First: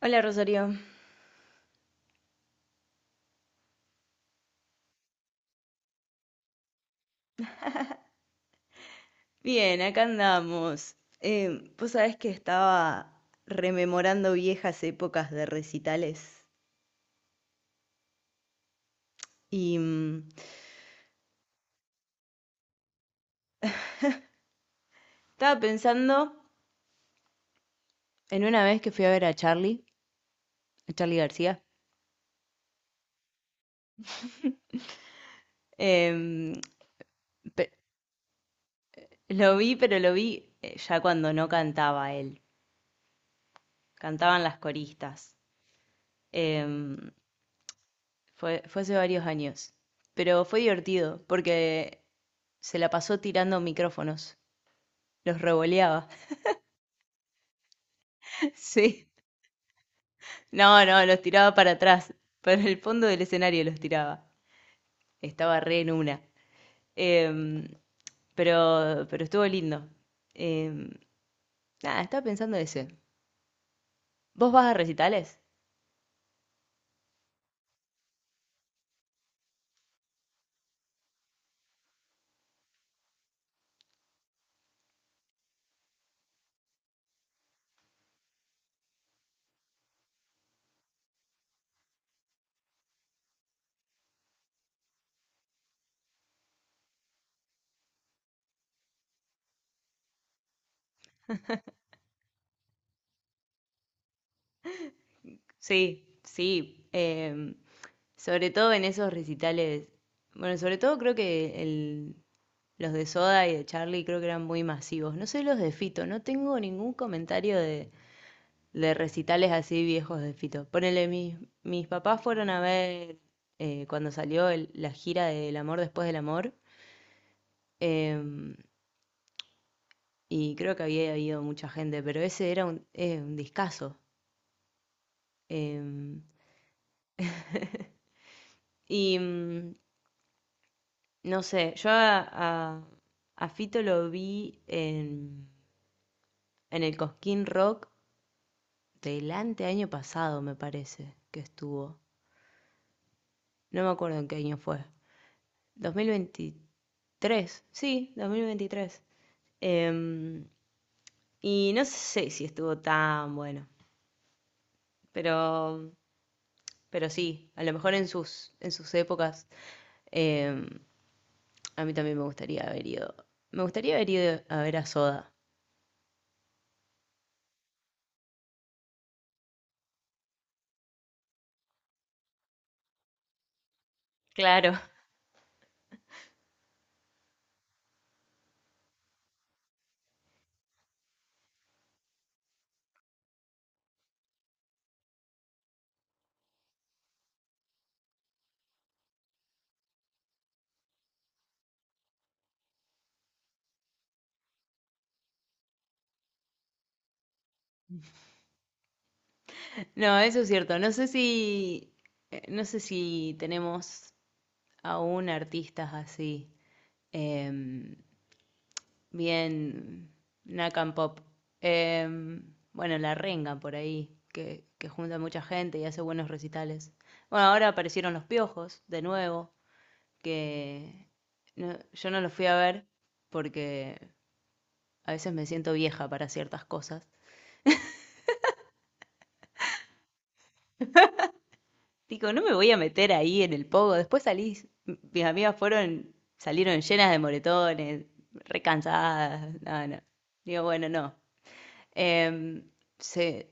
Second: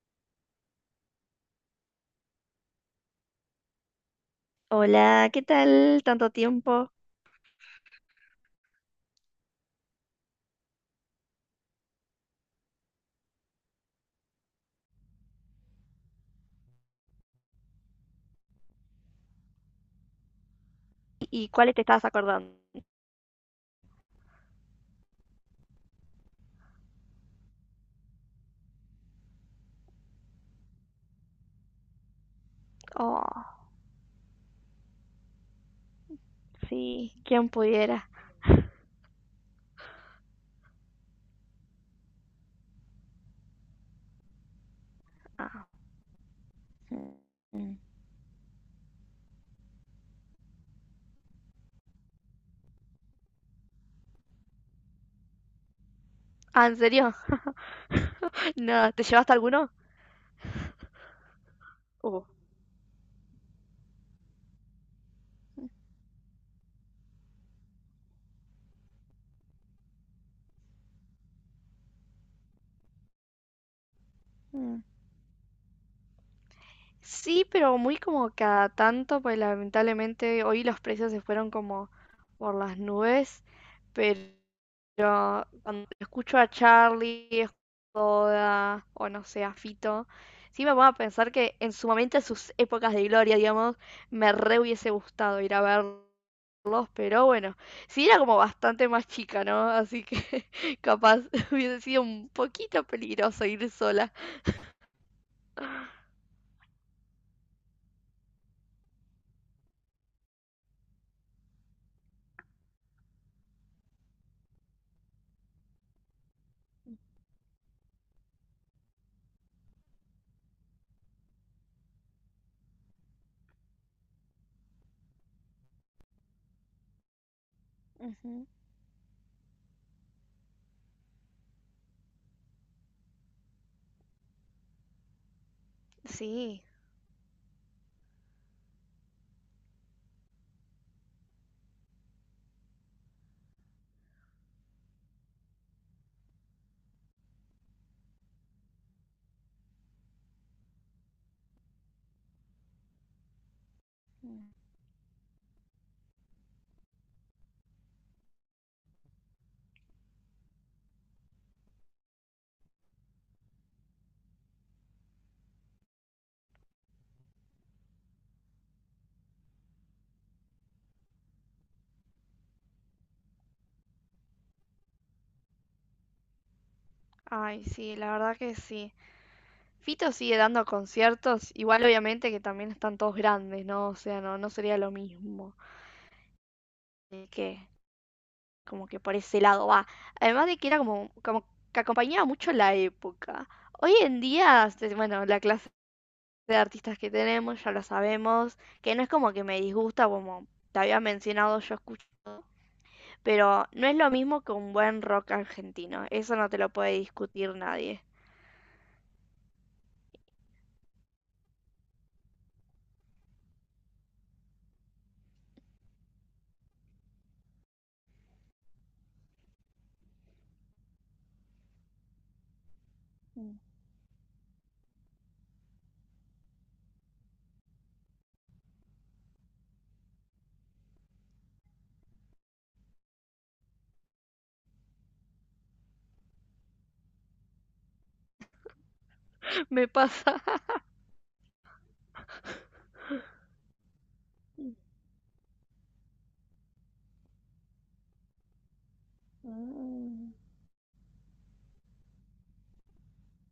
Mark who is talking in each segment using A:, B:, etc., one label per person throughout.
A: Hola, Rosario.
B: Hola, ¿qué tal? Tanto tiempo.
A: Bien, acá andamos. Vos sabés que estaba rememorando viejas épocas de recitales y
B: ¿Y cuáles te estabas acordando?
A: estaba pensando en una vez que fui a ver a Charlie García.
B: Oh,
A: Em,
B: sí, quién
A: pe-
B: pudiera.
A: lo vi, pero lo vi ya cuando no cantaba él, cantaban las coristas.
B: Ah,
A: Em,
B: mm, mm.
A: fue hace varios años, pero fue divertido porque se la pasó tirando micrófonos, los revoleaba.
B: Ah, ¿en serio? No, ¿te
A: Sí.
B: llevaste alguno?
A: No, no, los tiraba para atrás,
B: Uh.
A: para el fondo del escenario los tiraba. Estaba re en una. Em, pero estuvo lindo. Em, nada, estaba pensando ese. ¿Vos vas a
B: Mm.
A: recitales?
B: Sí, pero muy como cada tanto, pues lamentablemente hoy los precios se fueron como por las nubes, pero cuando escucho a Charlie, Joda o no sé, a Fito, sí me pongo a pensar que en su momento, en sus épocas de gloria, digamos, me re hubiese gustado ir a verlo. Dos, pero bueno, sí era como bastante más chica, ¿no? Así que capaz hubiese sido un poquito peligroso ir sola.
A: Sí, sí. Sobre todo en esos recitales. Bueno, sobre todo creo que los de Soda y de Charlie creo que eran muy masivos. No sé los de Fito, no tengo ningún comentario de recitales así viejos de Fito. Ponele, mis papás fueron a ver cuando salió la gira del amor después del amor.
B: Ujú.
A: em, y creo que había habido mucha gente, pero ese era un discazo. Em,
B: Sí.
A: y mm, no sé, a- a Fito lo vi en el Cosquín Rock del año pasado, me parece que estuvo. No me acuerdo en qué
B: Mm.
A: año fue. 2023, sí, 2023. Em, y no sé si estuvo tan bueno, pero, pero sí, a lo mejor en sus épocas, em, a mí también me gustaría haber ido. Me gustaría haber ido a ver a Soda.
B: Ay, sí, la verdad que sí. Fito sigue dando conciertos, igual obviamente que también están todos grandes, ¿no? O sea, no, no sería
A: Claro.
B: lo mismo. Así que, como que por ese lado va. Además de que era como, como que acompañaba mucho la época. Hoy en día, este, bueno, la clase de artistas que tenemos, ya lo sabemos, que no es como que me disgusta, como te había mencionado, yo escucho, pero no es lo mismo que un buen rock argentino, eso no te lo puede discutir nadie.
A: No, eso es cierto. No sé si tenemos aún artistas así. em, Bien, Nakan Pop. Bueno, La
B: Mm.
A: Renga por ahí, que junta mucha gente y hace buenos recitales. Bueno, ahora aparecieron Los Piojos, de nuevo, que yo no los fui a ver porque a veces me siento vieja para ciertas cosas.
B: Me pasa.
A: Digo, no me voy a meter ahí en el pogo. Después salí, mis amigas fueron, salieron llenas de moretones, recansadas. No, no.
B: Mm,
A: Digo, bueno, no. Em, se,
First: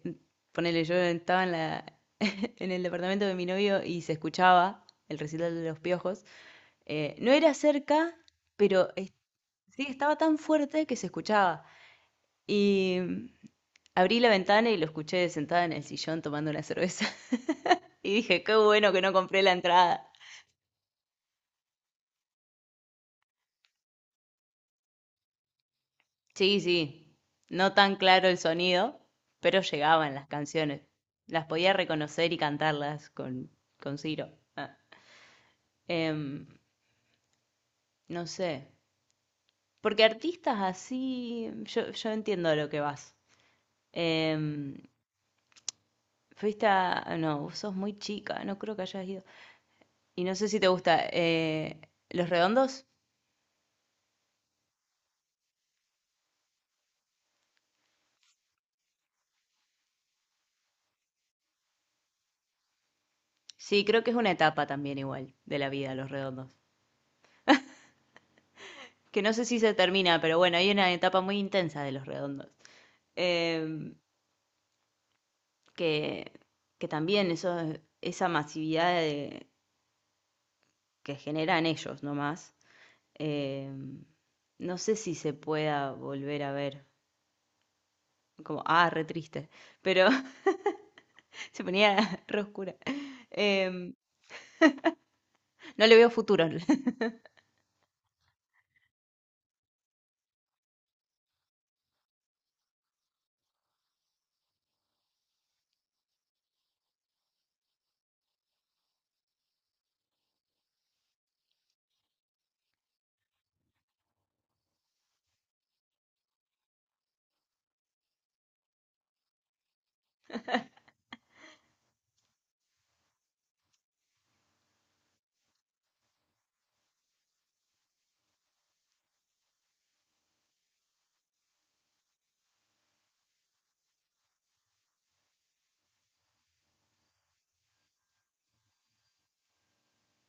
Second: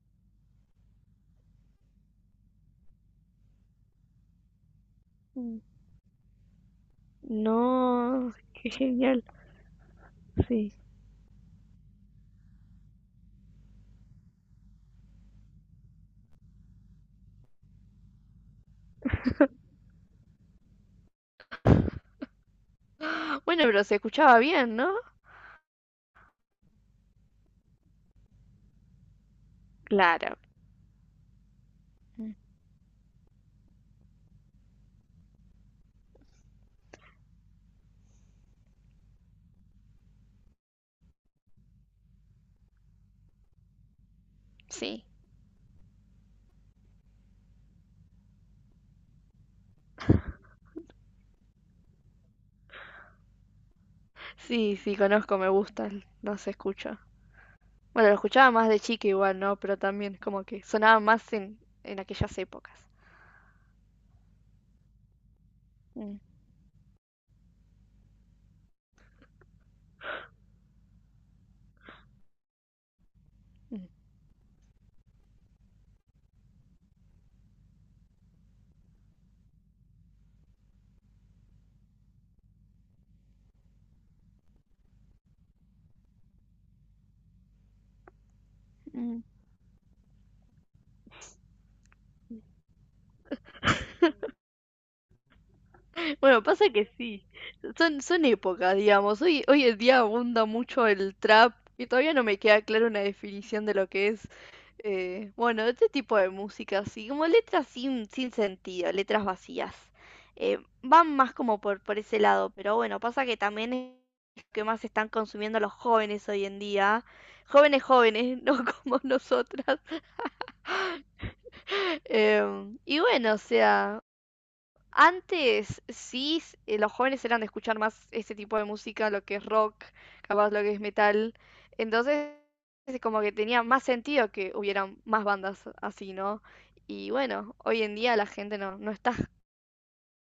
A: ponele, yo estaba en la, en el departamento de mi novio y se escuchaba el recital
B: mm.
A: de los piojos. No era cerca,
B: No, qué
A: pero
B: genial,
A: sí estaba tan
B: sí.
A: fuerte que se escuchaba. Y mm, abrí la ventana y lo escuché sentada en el sillón tomando una cerveza. Y dije, qué bueno que no compré la entrada.
B: Bueno, pero se escuchaba bien, ¿no?
A: Sí, sí, no tan claro el sonido, pero llegaban las
B: Claro,
A: canciones. Las podía reconocer
B: mm,
A: y cantarlas con Ciro. Ah. Em, no sé. Porque artistas así, yo entiendo a lo que vas. Em,
B: sí.
A: fuiste a... No, vos sos muy chica, no creo que hayas ido. Y no sé si te gusta. ¿Los redondos?
B: Sí, sí, conozco, me gusta, el- no se escucha. Bueno, lo escuchaba más de chica igual, ¿no? Pero también como que sonaba más en aquellas épocas.
A: Sí, creo que es una etapa también igual de la vida, los
B: Mm.
A: redondos. Que no sé si se termina, pero bueno, hay una etapa muy intensa de los redondos. Em, que, que también eso, esa masividad que generan ellos nomás eh, no sé si se pueda volver a ver. Como, ah, re
B: Mm.
A: triste. Pero se ponía re oscura. Em, no le veo
B: Bueno,
A: futuro.
B: pasa que sí, son épocas, digamos. Hoy, hoy en día abunda mucho el trap y todavía no me queda clara una definición de lo que es, bueno, este tipo de música, así como letras sin sentido, letras vacías. Van más como por ese lado, pero bueno, pasa que también es lo que más están consumiendo los jóvenes hoy en día, jóvenes jóvenes, no como nosotras. Y bueno, o sea... Antes sí, los jóvenes eran de escuchar más este tipo de música, lo que es rock, capaz lo que es metal. Entonces, es como que tenía más sentido que hubieran más bandas así, ¿no? Y bueno, hoy en día la gente no, no está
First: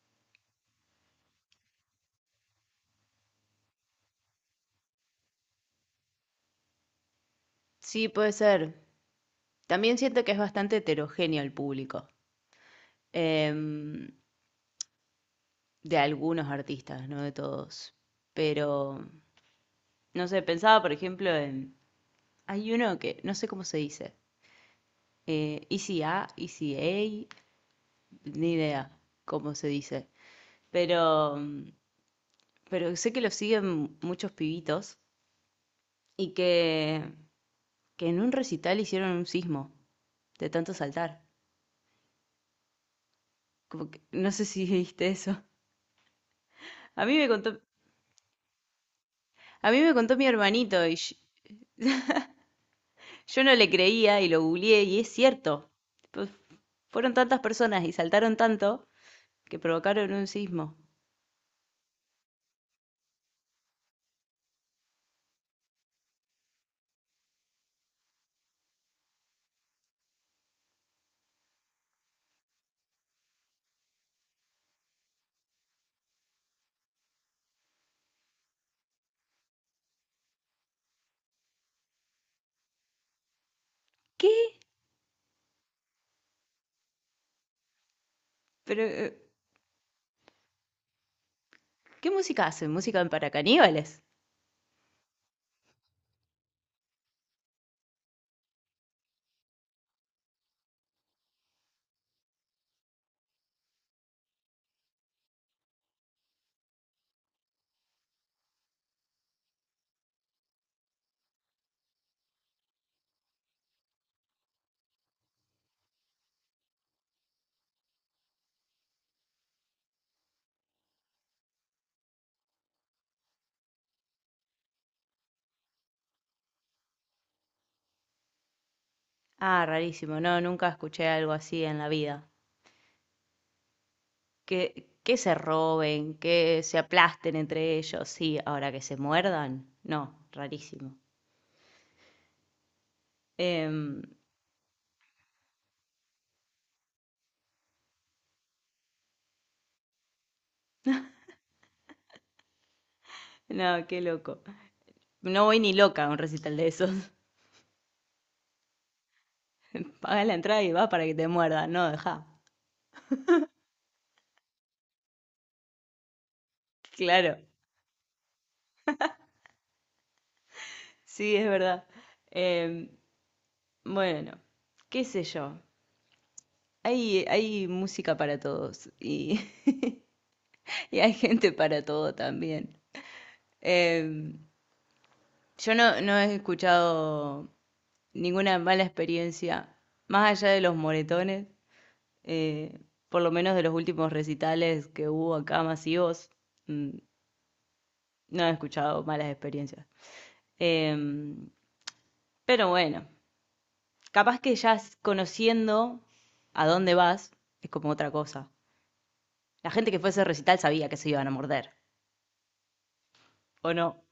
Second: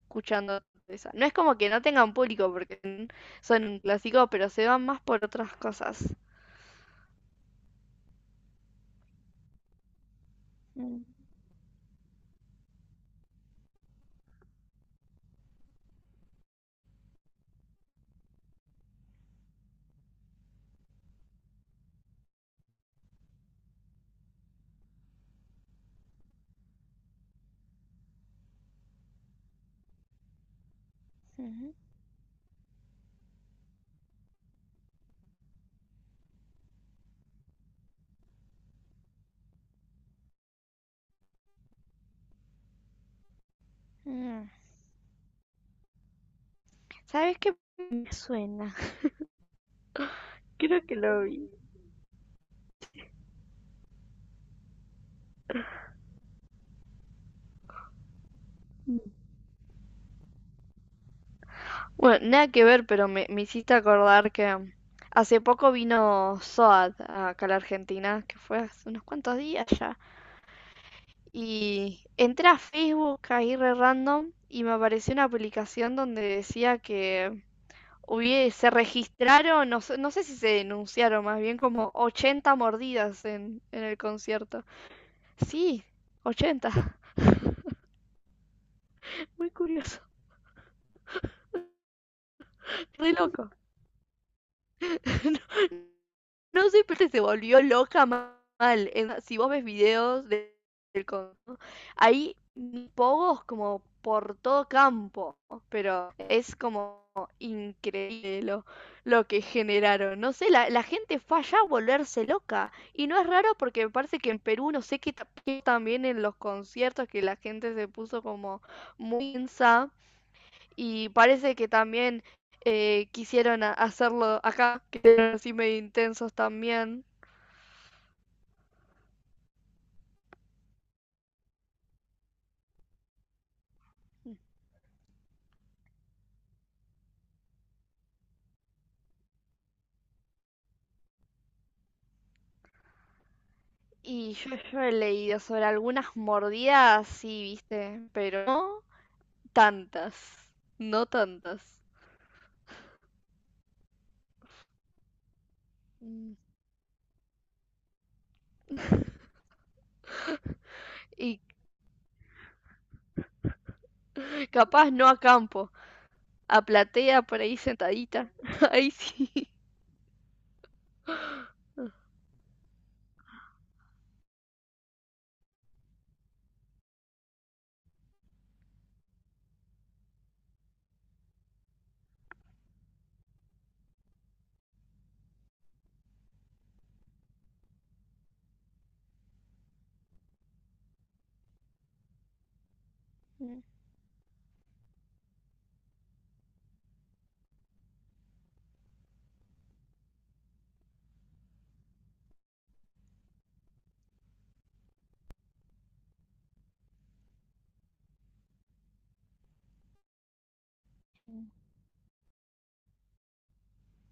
B: escuchando esa. No es como que no tengan público porque son un clásico, pero se van más por otras cosas.
A: Sí, puede ser. También siento que es bastante
B: Mm,
A: heterogéneo el público, em, de algunos artistas, no de todos. Pero, no sé, pensaba, por ejemplo, en... Hay uno que, no sé cómo se dice. Easy A, Easy A, ni idea cómo se dice. Pero
B: ujú,
A: pero sé que lo siguen muchos pibitos y que en un recital hicieron un sismo de tanto saltar. Como no sé
B: mm.
A: si viste eso. A mí me
B: ¿Sabes qué?
A: contó,
B: Me suena.
A: a mí me contó mi hermanito
B: Creo
A: y
B: que lo vi.
A: yo no le creía y lo googleé y es cierto. Pues, fueron tantas personas y saltaron tanto que provocaron un sismo.
B: Bueno, nada que ver, pero me hiciste acordar que hace poco vino SOAD acá a la Argentina, que fue hace unos cuantos días ya. Y entré a Facebook ahí re random y me apareció una publicación donde decía que hubie- se registraron, no sé, no sé si se denunciaron, más bien como 80 mordidas en el
A: ¿Qué?
B: concierto. Sí, 80.
A: Pero,
B: Muy curioso,
A: ¿qué música hacen? ¿Música
B: re
A: para
B: loco.
A: caníbales?
B: No sé, pero se volvió loca mal. En- si vos ves videos de- del Congo, hay pogos como por todo campo, pero es como increíble lo que generaron. No sé, la gente fue allá a volverse loca. Y no es raro porque me parece que en Perú, no sé qué ta- qué también en los conciertos que la gente se puso como muy insa y parece que también quisieron a- hacerlo acá, que eran así medio intensos también.
A: Ah, rarísimo. No, nunca escuché algo así en la vida. Que se roben, que se aplasten entre ellos, sí, ahora que se muerdan, no, rarísimo. Em,
B: Y yo he leído sobre algunas mordidas, sí, viste, pero no tantas, no tantas.
A: no, qué loco. No voy ni loca a un
B: Mm.
A: recital de esos. Paga la entrada y va para que te
B: Y
A: muerdan, no, deja.
B: capaz no a campo, a platea
A: Claro,
B: por ahí sentadita, ahí sí.
A: sí, es verdad. Em, bueno, qué sé yo. Hay música para todos y, y hay gente para todo también. Em, yo no, no he escuchado ninguna mala experiencia, más allá de los moretones, eh, por lo menos
B: Mm.
A: de los últimos recitales que hubo acá masivos, mm, no he escuchado malas experiencias. Em, pero bueno, capaz que ya conociendo a dónde vas, es como otra cosa. La gente que fue a ese recital sabía que se iban a morder, ¿o no?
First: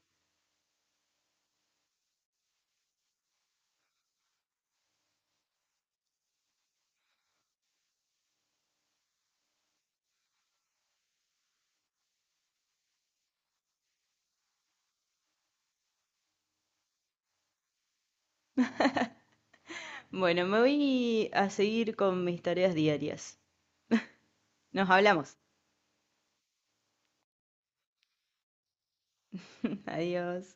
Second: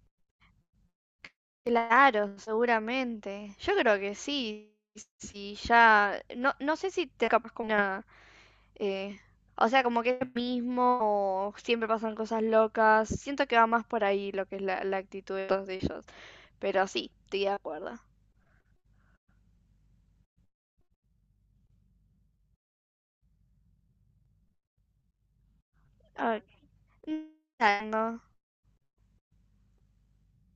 B: Claro, seguramente. Yo creo que sí. Si ya. No, no sé si te capaz con una Eh, o sea, como que es lo mismo, o siempre pasan cosas locas. Siento que va más por ahí lo que es la, la actitud de todos ellos. Pero sí, estoy de acuerdo.
A: Bueno, me voy a seguir con mis tareas diarias. Nos hablamos.
B: A ver, no,
A: Adiós.